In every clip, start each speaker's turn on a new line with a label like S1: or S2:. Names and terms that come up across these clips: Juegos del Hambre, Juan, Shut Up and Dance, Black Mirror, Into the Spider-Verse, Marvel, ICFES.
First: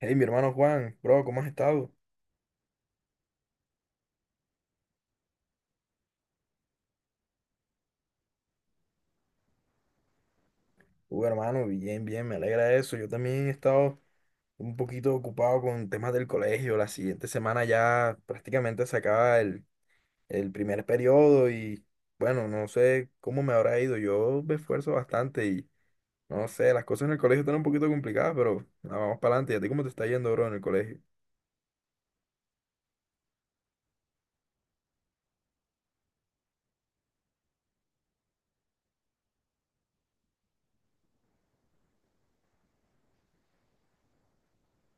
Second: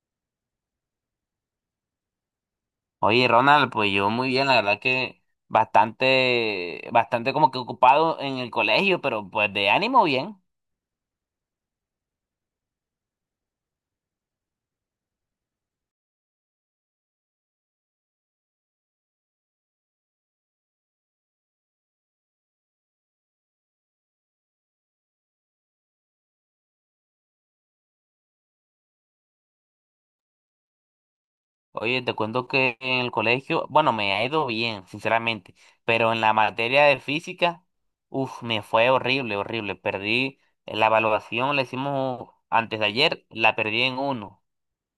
S1: Hey, mi hermano Juan, bro, ¿cómo has estado?
S2: Oye, Ronald, pues yo muy bien, la verdad que bastante, bastante como que ocupado en el colegio, pero pues de ánimo bien.
S1: Uy, hermano, bien, bien, me alegra eso. Yo también he estado un poquito ocupado con temas del colegio. La siguiente semana ya prácticamente se acaba el primer periodo y bueno, no sé cómo me habrá ido. Yo me esfuerzo bastante y no sé, las cosas en el colegio están un poquito complicadas, pero nada, vamos para adelante. ¿Y a ti cómo te está yendo, bro, en el colegio?
S2: Oye, te cuento que en el colegio, bueno, me ha ido bien, sinceramente, pero en la materia de física, uff, me fue horrible, horrible. Perdí la evaluación, la hicimos antes de ayer, la perdí en uno.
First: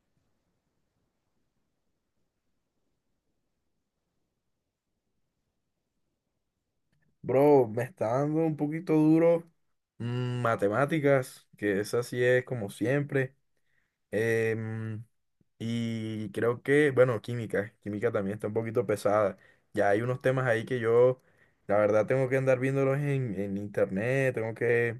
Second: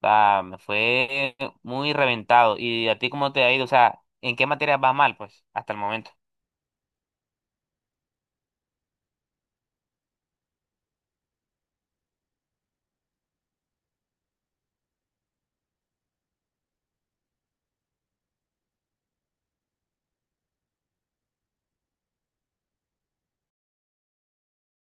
S2: O sea, me fue muy reventado. ¿Y a ti cómo te ha ido? O sea, ¿en qué materia vas mal, pues, hasta el momento?
S1: Bro, me está dando un poquito duro matemáticas, que esa sí es como siempre. Em, Y creo que, bueno, química, química también está un poquito pesada. Ya hay unos temas ahí que yo, la verdad, tengo que andar viéndolos en internet, tengo que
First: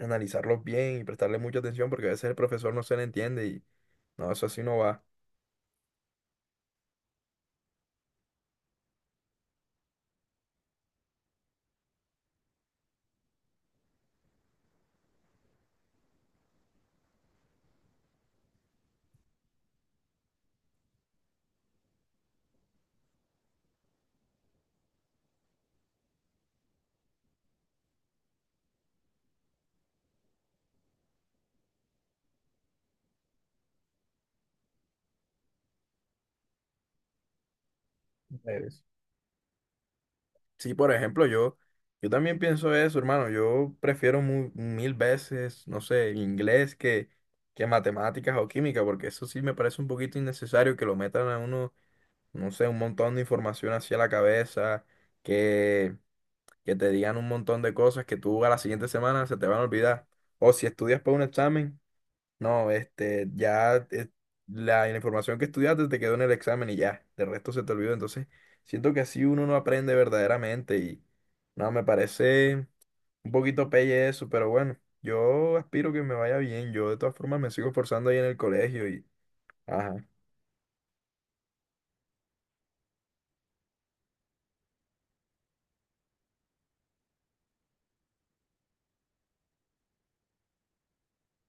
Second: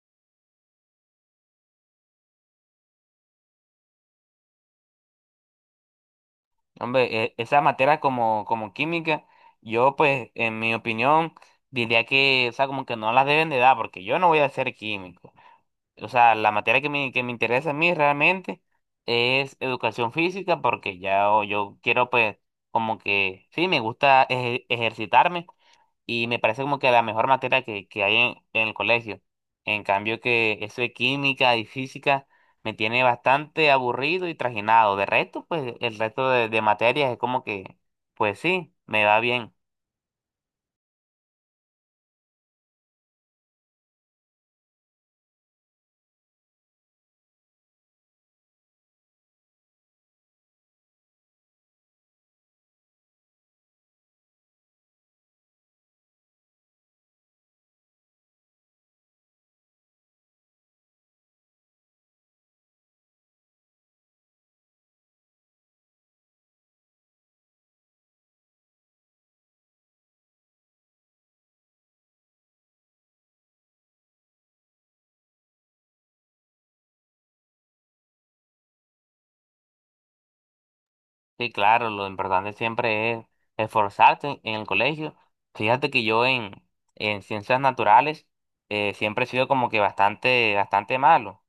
S1: analizarlos bien y prestarle mucha atención porque a veces el profesor no se le entiende y no, eso así no va.
S2: Hombre, esa materia como química, yo pues en mi opinión diría que, o sea, como que no las deben de dar porque yo no voy a ser químico. O sea, la materia que me interesa a mí realmente es educación física porque ya yo quiero pues como que, sí, me gusta ejercitarme, y me parece como que la mejor materia que hay en el colegio. En cambio que eso de química y física me tiene bastante aburrido y trajinado. De resto, pues el resto de materias es como que, pues sí,
S1: Debes.
S2: me va bien.
S1: Sí, por ejemplo, yo también pienso eso, hermano. Yo prefiero mil veces, no sé, inglés que matemáticas o química, porque eso sí me parece un poquito innecesario que lo metan a uno no sé, un montón de información hacia la cabeza, que, que te digan un montón de cosas que tú a la siguiente semana se te van a olvidar. O si estudias para un examen, no, este, ya la información que estudiaste te quedó en el examen y ya, de resto se te olvidó. Entonces, siento que así uno no aprende verdaderamente y no, me parece un poquito pelle eso, pero bueno, yo aspiro que me vaya bien. Yo de todas formas me sigo esforzando ahí en el colegio y... Ajá.
S2: Sí, claro, lo importante siempre es esforzarse en, el colegio. Fíjate que yo en ciencias naturales siempre he sido como que bastante, bastante malo.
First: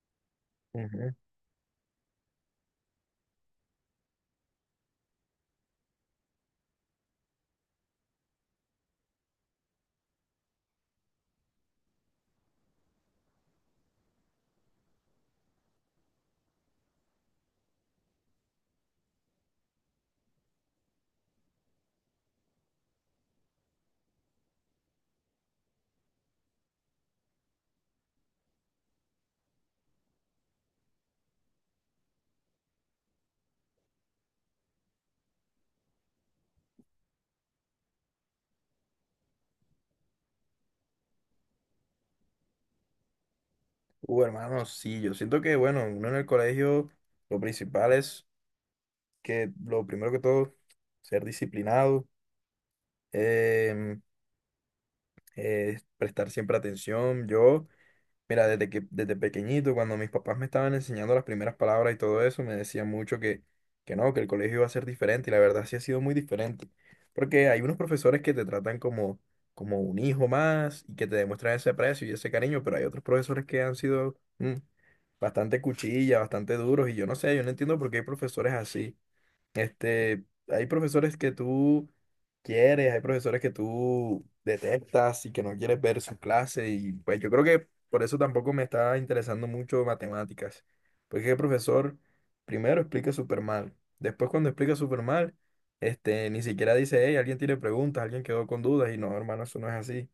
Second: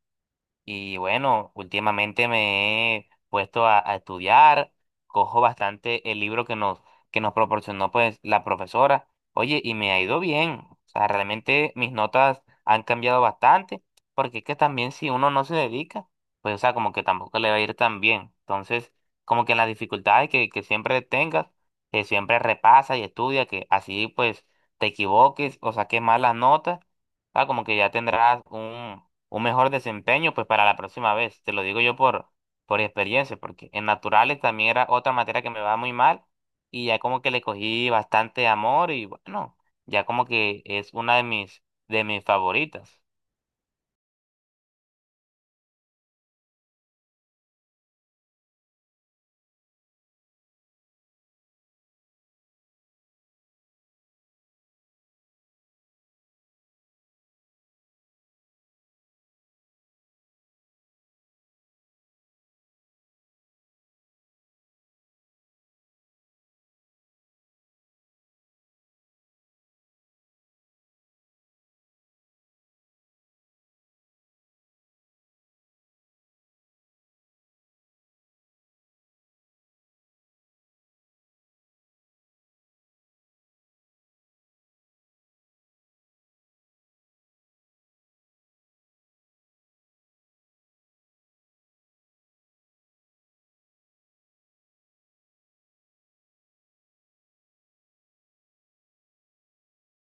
S2: Y
S1: Ujú.
S2: bueno, últimamente me he puesto a estudiar, cojo bastante el libro que nos proporcionó pues la profesora. Oye, y me ha ido bien. O sea, realmente mis notas han cambiado bastante, porque es que también si uno no se dedica, pues o sea, como que tampoco le va a ir tan bien. Entonces, como que en las dificultades que siempre tengas, que siempre repasa y estudia, que así pues te equivoques o saques malas notas, o sea, como que ya tendrás un mejor desempeño pues para la próxima vez. Te lo digo yo por experiencia, porque en naturales también era otra materia que me va muy mal y ya como que le cogí bastante amor y bueno, ya como que es una de mis favoritas.
S1: Hermano, sí, yo siento que, bueno, uno en el colegio, lo principal es que, lo primero que todo, ser disciplinado, em, prestar siempre atención. Yo, mira, desde que, desde pequeñito, cuando mis papás me estaban enseñando las primeras palabras y todo eso, me decían mucho que no, que el colegio iba a ser diferente, y la verdad sí ha sido muy diferente. Porque hay unos profesores que te tratan como, como un hijo más y que te demuestran ese aprecio y ese cariño, pero hay otros profesores que han sido bastante cuchilla, bastante duros, y yo no sé, yo no entiendo por qué hay profesores así. Este, hay profesores que tú quieres, hay profesores que tú detestas y que no quieres ver su clase y pues yo creo que por eso tampoco me está interesando mucho matemáticas, porque el profesor primero explica súper mal, después cuando explica súper mal, este, ni siquiera dice, hey, alguien tiene preguntas, alguien quedó con dudas y no, hermano, eso no es así.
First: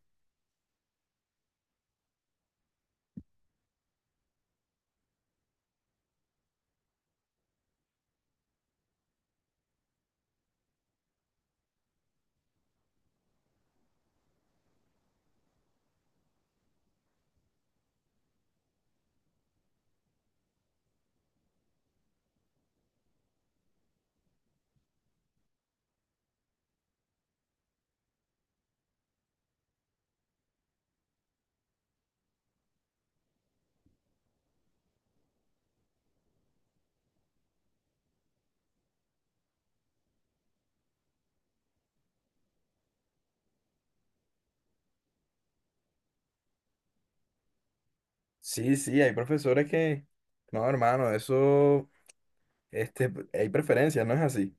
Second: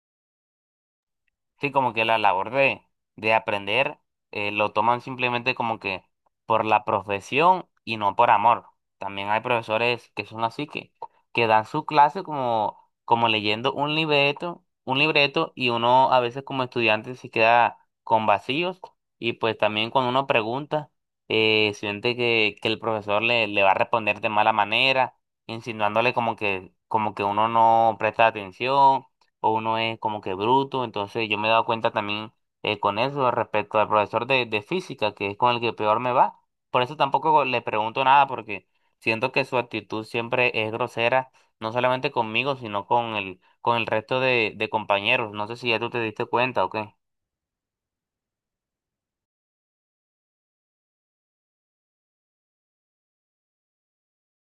S2: Sí, como que la labor de aprender lo toman simplemente como que por la profesión y no por amor. También hay profesores que son así que dan su clase como leyendo un libreto y uno a veces como estudiante se queda con vacíos y pues también cuando uno pregunta siente que el profesor le va a responder de mala manera, insinuándole como que uno no presta atención o uno es como que bruto. Entonces yo me he dado cuenta también con eso respecto al profesor de física, que es con el que peor me va. Por eso tampoco le pregunto nada, porque siento que su actitud siempre es grosera, no solamente conmigo, sino con el resto de compañeros. No sé si ya tú te diste cuenta o qué.
S1: Sí, sí, hay profesores que, no, hermano, eso, este, hay preferencias, no es así.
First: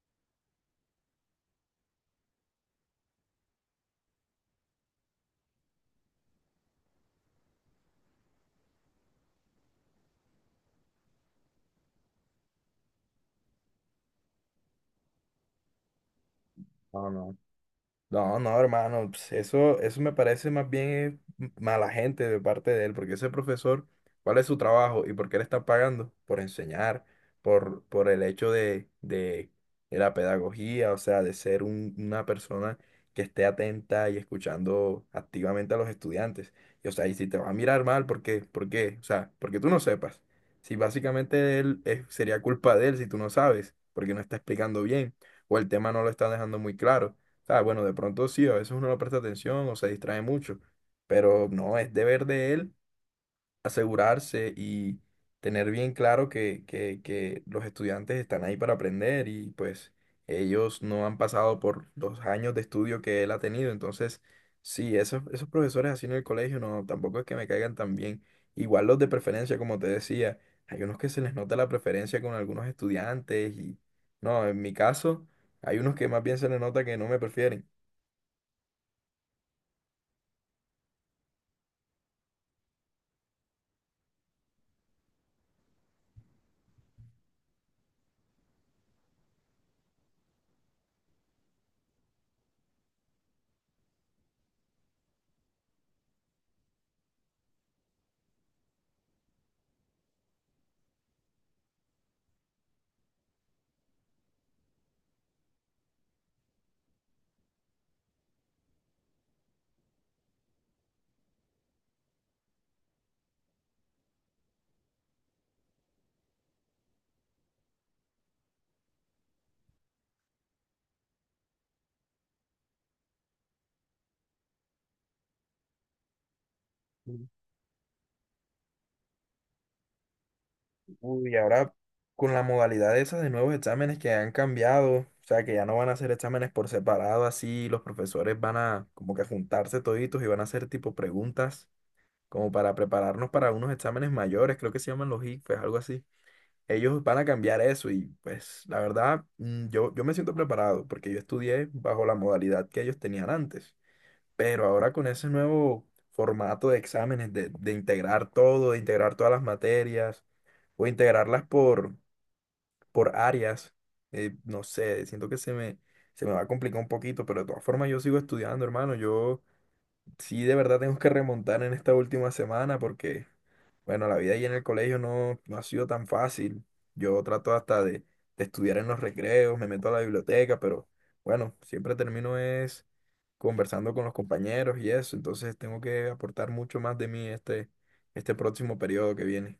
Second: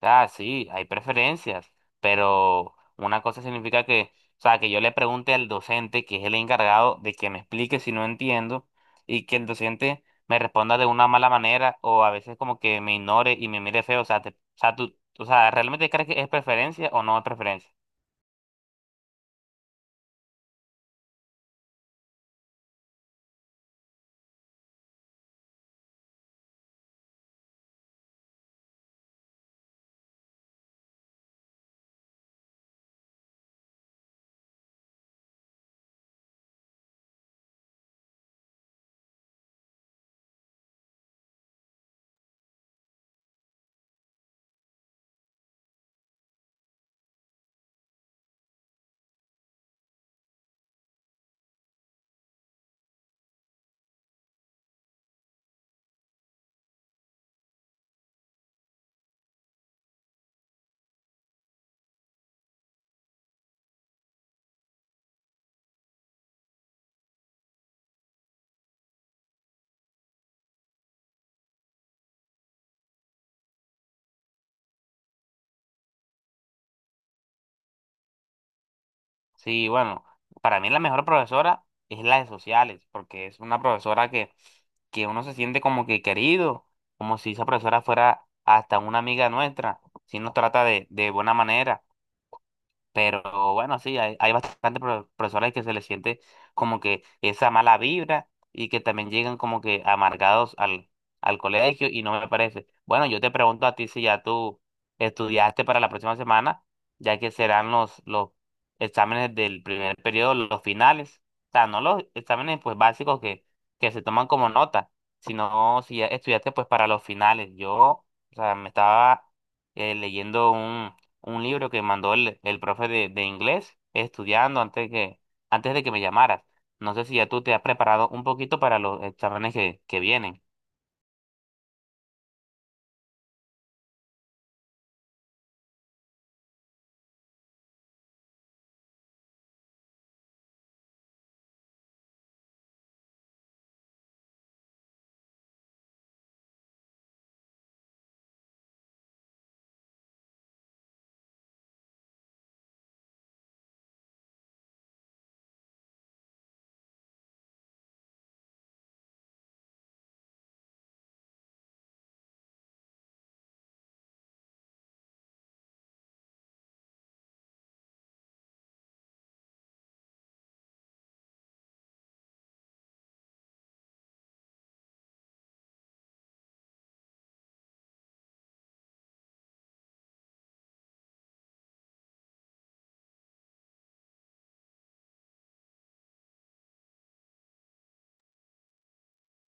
S2: Ah, sí, hay preferencias, pero una cosa significa que, o sea, que yo le pregunte al docente, que es el encargado, de que me explique si no entiendo, y que el docente me responda de una mala manera, o a veces como que me ignore y me mire feo, o sea, o sea, tú, o sea, ¿realmente crees que es preferencia o no es preferencia?
S1: No, no, hermano, pues, eso me parece más bien mala gente de parte de él, porque ese profesor, ¿cuál es su trabajo y por qué le está pagando? Por enseñar, por el hecho de la pedagogía, o sea, de ser una persona que esté atenta y escuchando activamente a los estudiantes. Y, o sea, y si te va a mirar mal, ¿por qué? ¿Por qué? O sea, porque tú no sepas. Si básicamente sería culpa de él si tú no sabes, porque no está explicando bien, o el tema no lo está dejando muy claro. Ah, bueno, de pronto sí, a veces uno no presta atención o se distrae mucho, pero no, es deber de él asegurarse y tener bien claro que los estudiantes están ahí para aprender y pues ellos no han pasado por los años de estudio que él ha tenido, entonces sí, esos profesores así en el colegio no, tampoco es que me caigan tan bien. Igual los de preferencia, como te decía, hay unos que se les nota la preferencia con algunos estudiantes y no, en mi caso hay unos que más bien se les nota que no me prefieren.
S2: Sí, bueno, para mí la mejor profesora es la de sociales, porque es una profesora que uno se siente como que querido, como si esa profesora fuera hasta una amiga nuestra, si nos trata de buena manera. Pero bueno, sí, hay bastantes profesores que se les siente como que esa mala vibra y que también llegan como que amargados al colegio y no me parece. Bueno, yo te pregunto a ti si ya tú estudiaste para la próxima semana, ya que serán los, exámenes del primer periodo, los finales. O sea, no los exámenes pues básicos que se toman como nota, sino si ya estudiaste pues para los finales. Yo, o sea, me estaba leyendo un libro que mandó el profe de inglés estudiando antes de que me llamaras. No sé si ya tú te has preparado un poquito para los exámenes que vienen.
S1: Uy, ahora con la modalidad esa de nuevos exámenes que han cambiado, o sea, que ya no van a hacer exámenes por separado, así los profesores van a como que juntarse toditos y van a hacer tipo preguntas como para prepararnos para unos exámenes mayores, creo que se llaman los ICFES, algo así. Ellos van a cambiar eso y pues la verdad yo, yo me siento preparado porque yo estudié bajo la modalidad que ellos tenían antes, pero ahora con ese nuevo formato de exámenes, de integrar todo, de integrar todas las materias o integrarlas por áreas. Eh, no sé, siento que se me va a complicar un poquito, pero de todas formas yo sigo estudiando, hermano. Yo sí de verdad tengo que remontar en esta última semana porque, bueno, la vida ahí en el colegio no, no ha sido tan fácil. Yo trato hasta de estudiar en los recreos, me meto a la biblioteca, pero bueno, siempre termino es conversando con los compañeros y eso, entonces tengo que aportar mucho más de mí este, este próximo periodo que viene.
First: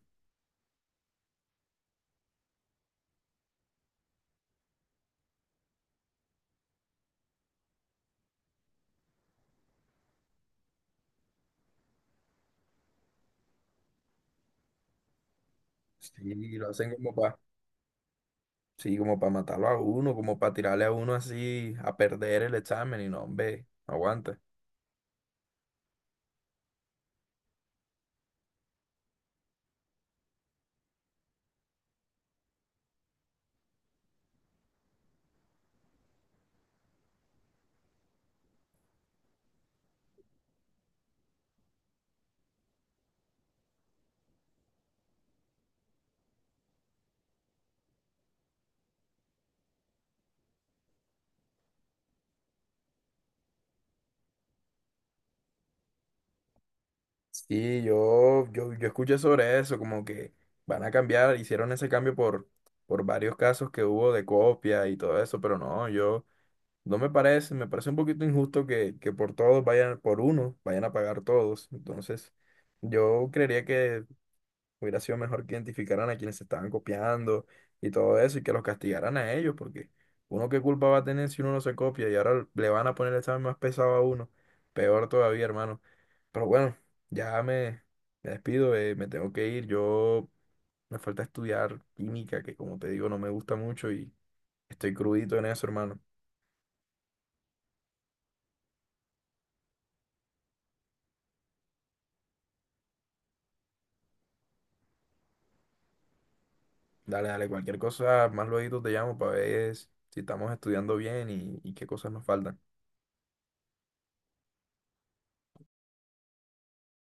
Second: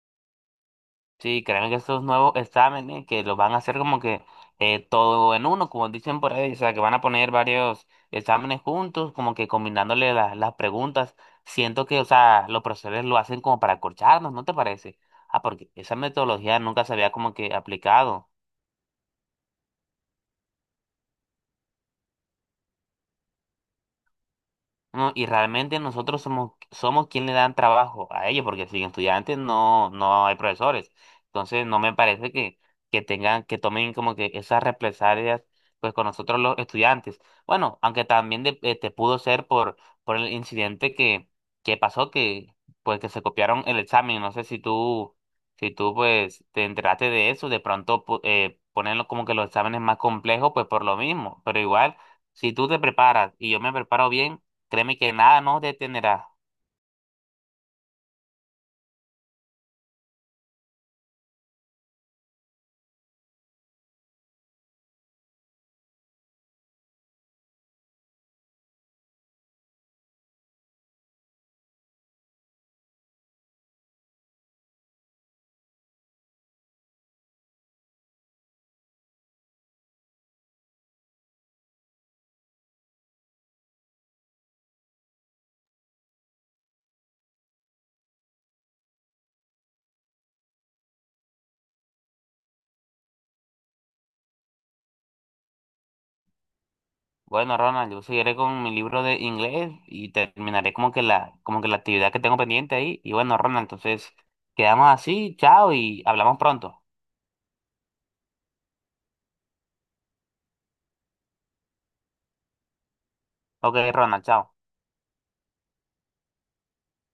S2: Sí, créeme que estos nuevos exámenes que los van a hacer como que todo en uno, como dicen por ahí, o sea, que van a poner varios exámenes juntos, como que combinándole las preguntas. Siento que, o sea, los profesores lo hacen como para acorcharnos, ¿no te parece? Ah, porque esa
S1: Sí,
S2: metodología
S1: lo
S2: nunca se
S1: hacen
S2: había
S1: como
S2: como
S1: para
S2: que aplicado.
S1: sí, como para matarlo a uno, como para tirarle a uno así a perder el examen y no, hombre, no aguanta.
S2: No, y realmente nosotros somos quien le dan trabajo a ellos, porque sin estudiantes no hay profesores. Entonces no me parece que que tomen como que esas represalias pues con nosotros los estudiantes. Bueno, aunque también te pudo ser por el incidente que pasó, que pues que se copiaron el examen. No sé si tú pues te enteraste de eso, de pronto ponerlo como que los exámenes más complejos, pues por lo mismo. Pero igual, si tú te preparas y yo me preparo bien. Créeme que nada nos detendrá.
S1: Sí, yo escuché sobre eso, como que van a cambiar, hicieron ese cambio por varios casos que hubo de copia y todo eso, pero no, yo no me parece, me parece un poquito injusto que por todos vayan, por uno, vayan a pagar todos. Entonces, yo creería que hubiera sido mejor que identificaran a quienes se estaban copiando y todo eso y que los castigaran a ellos, porque uno qué culpa va a tener si uno no se copia y ahora le van a poner el examen más pesado a uno. Peor todavía, hermano. Pero bueno, ya me despido, me tengo que ir. Yo me falta estudiar química, que como te digo, no me gusta mucho y estoy crudito en eso, hermano.
S2: Bueno, Ronald, yo seguiré con mi libro de inglés y terminaré como que como que la actividad que tengo pendiente ahí. Y bueno, Ronald, entonces quedamos así, chao y hablamos pronto.
S1: Dale, dale, cualquier cosa, más luego te llamo para ver si estamos estudiando bien y qué cosas nos faltan.
S2: Ok, Ronald, chao.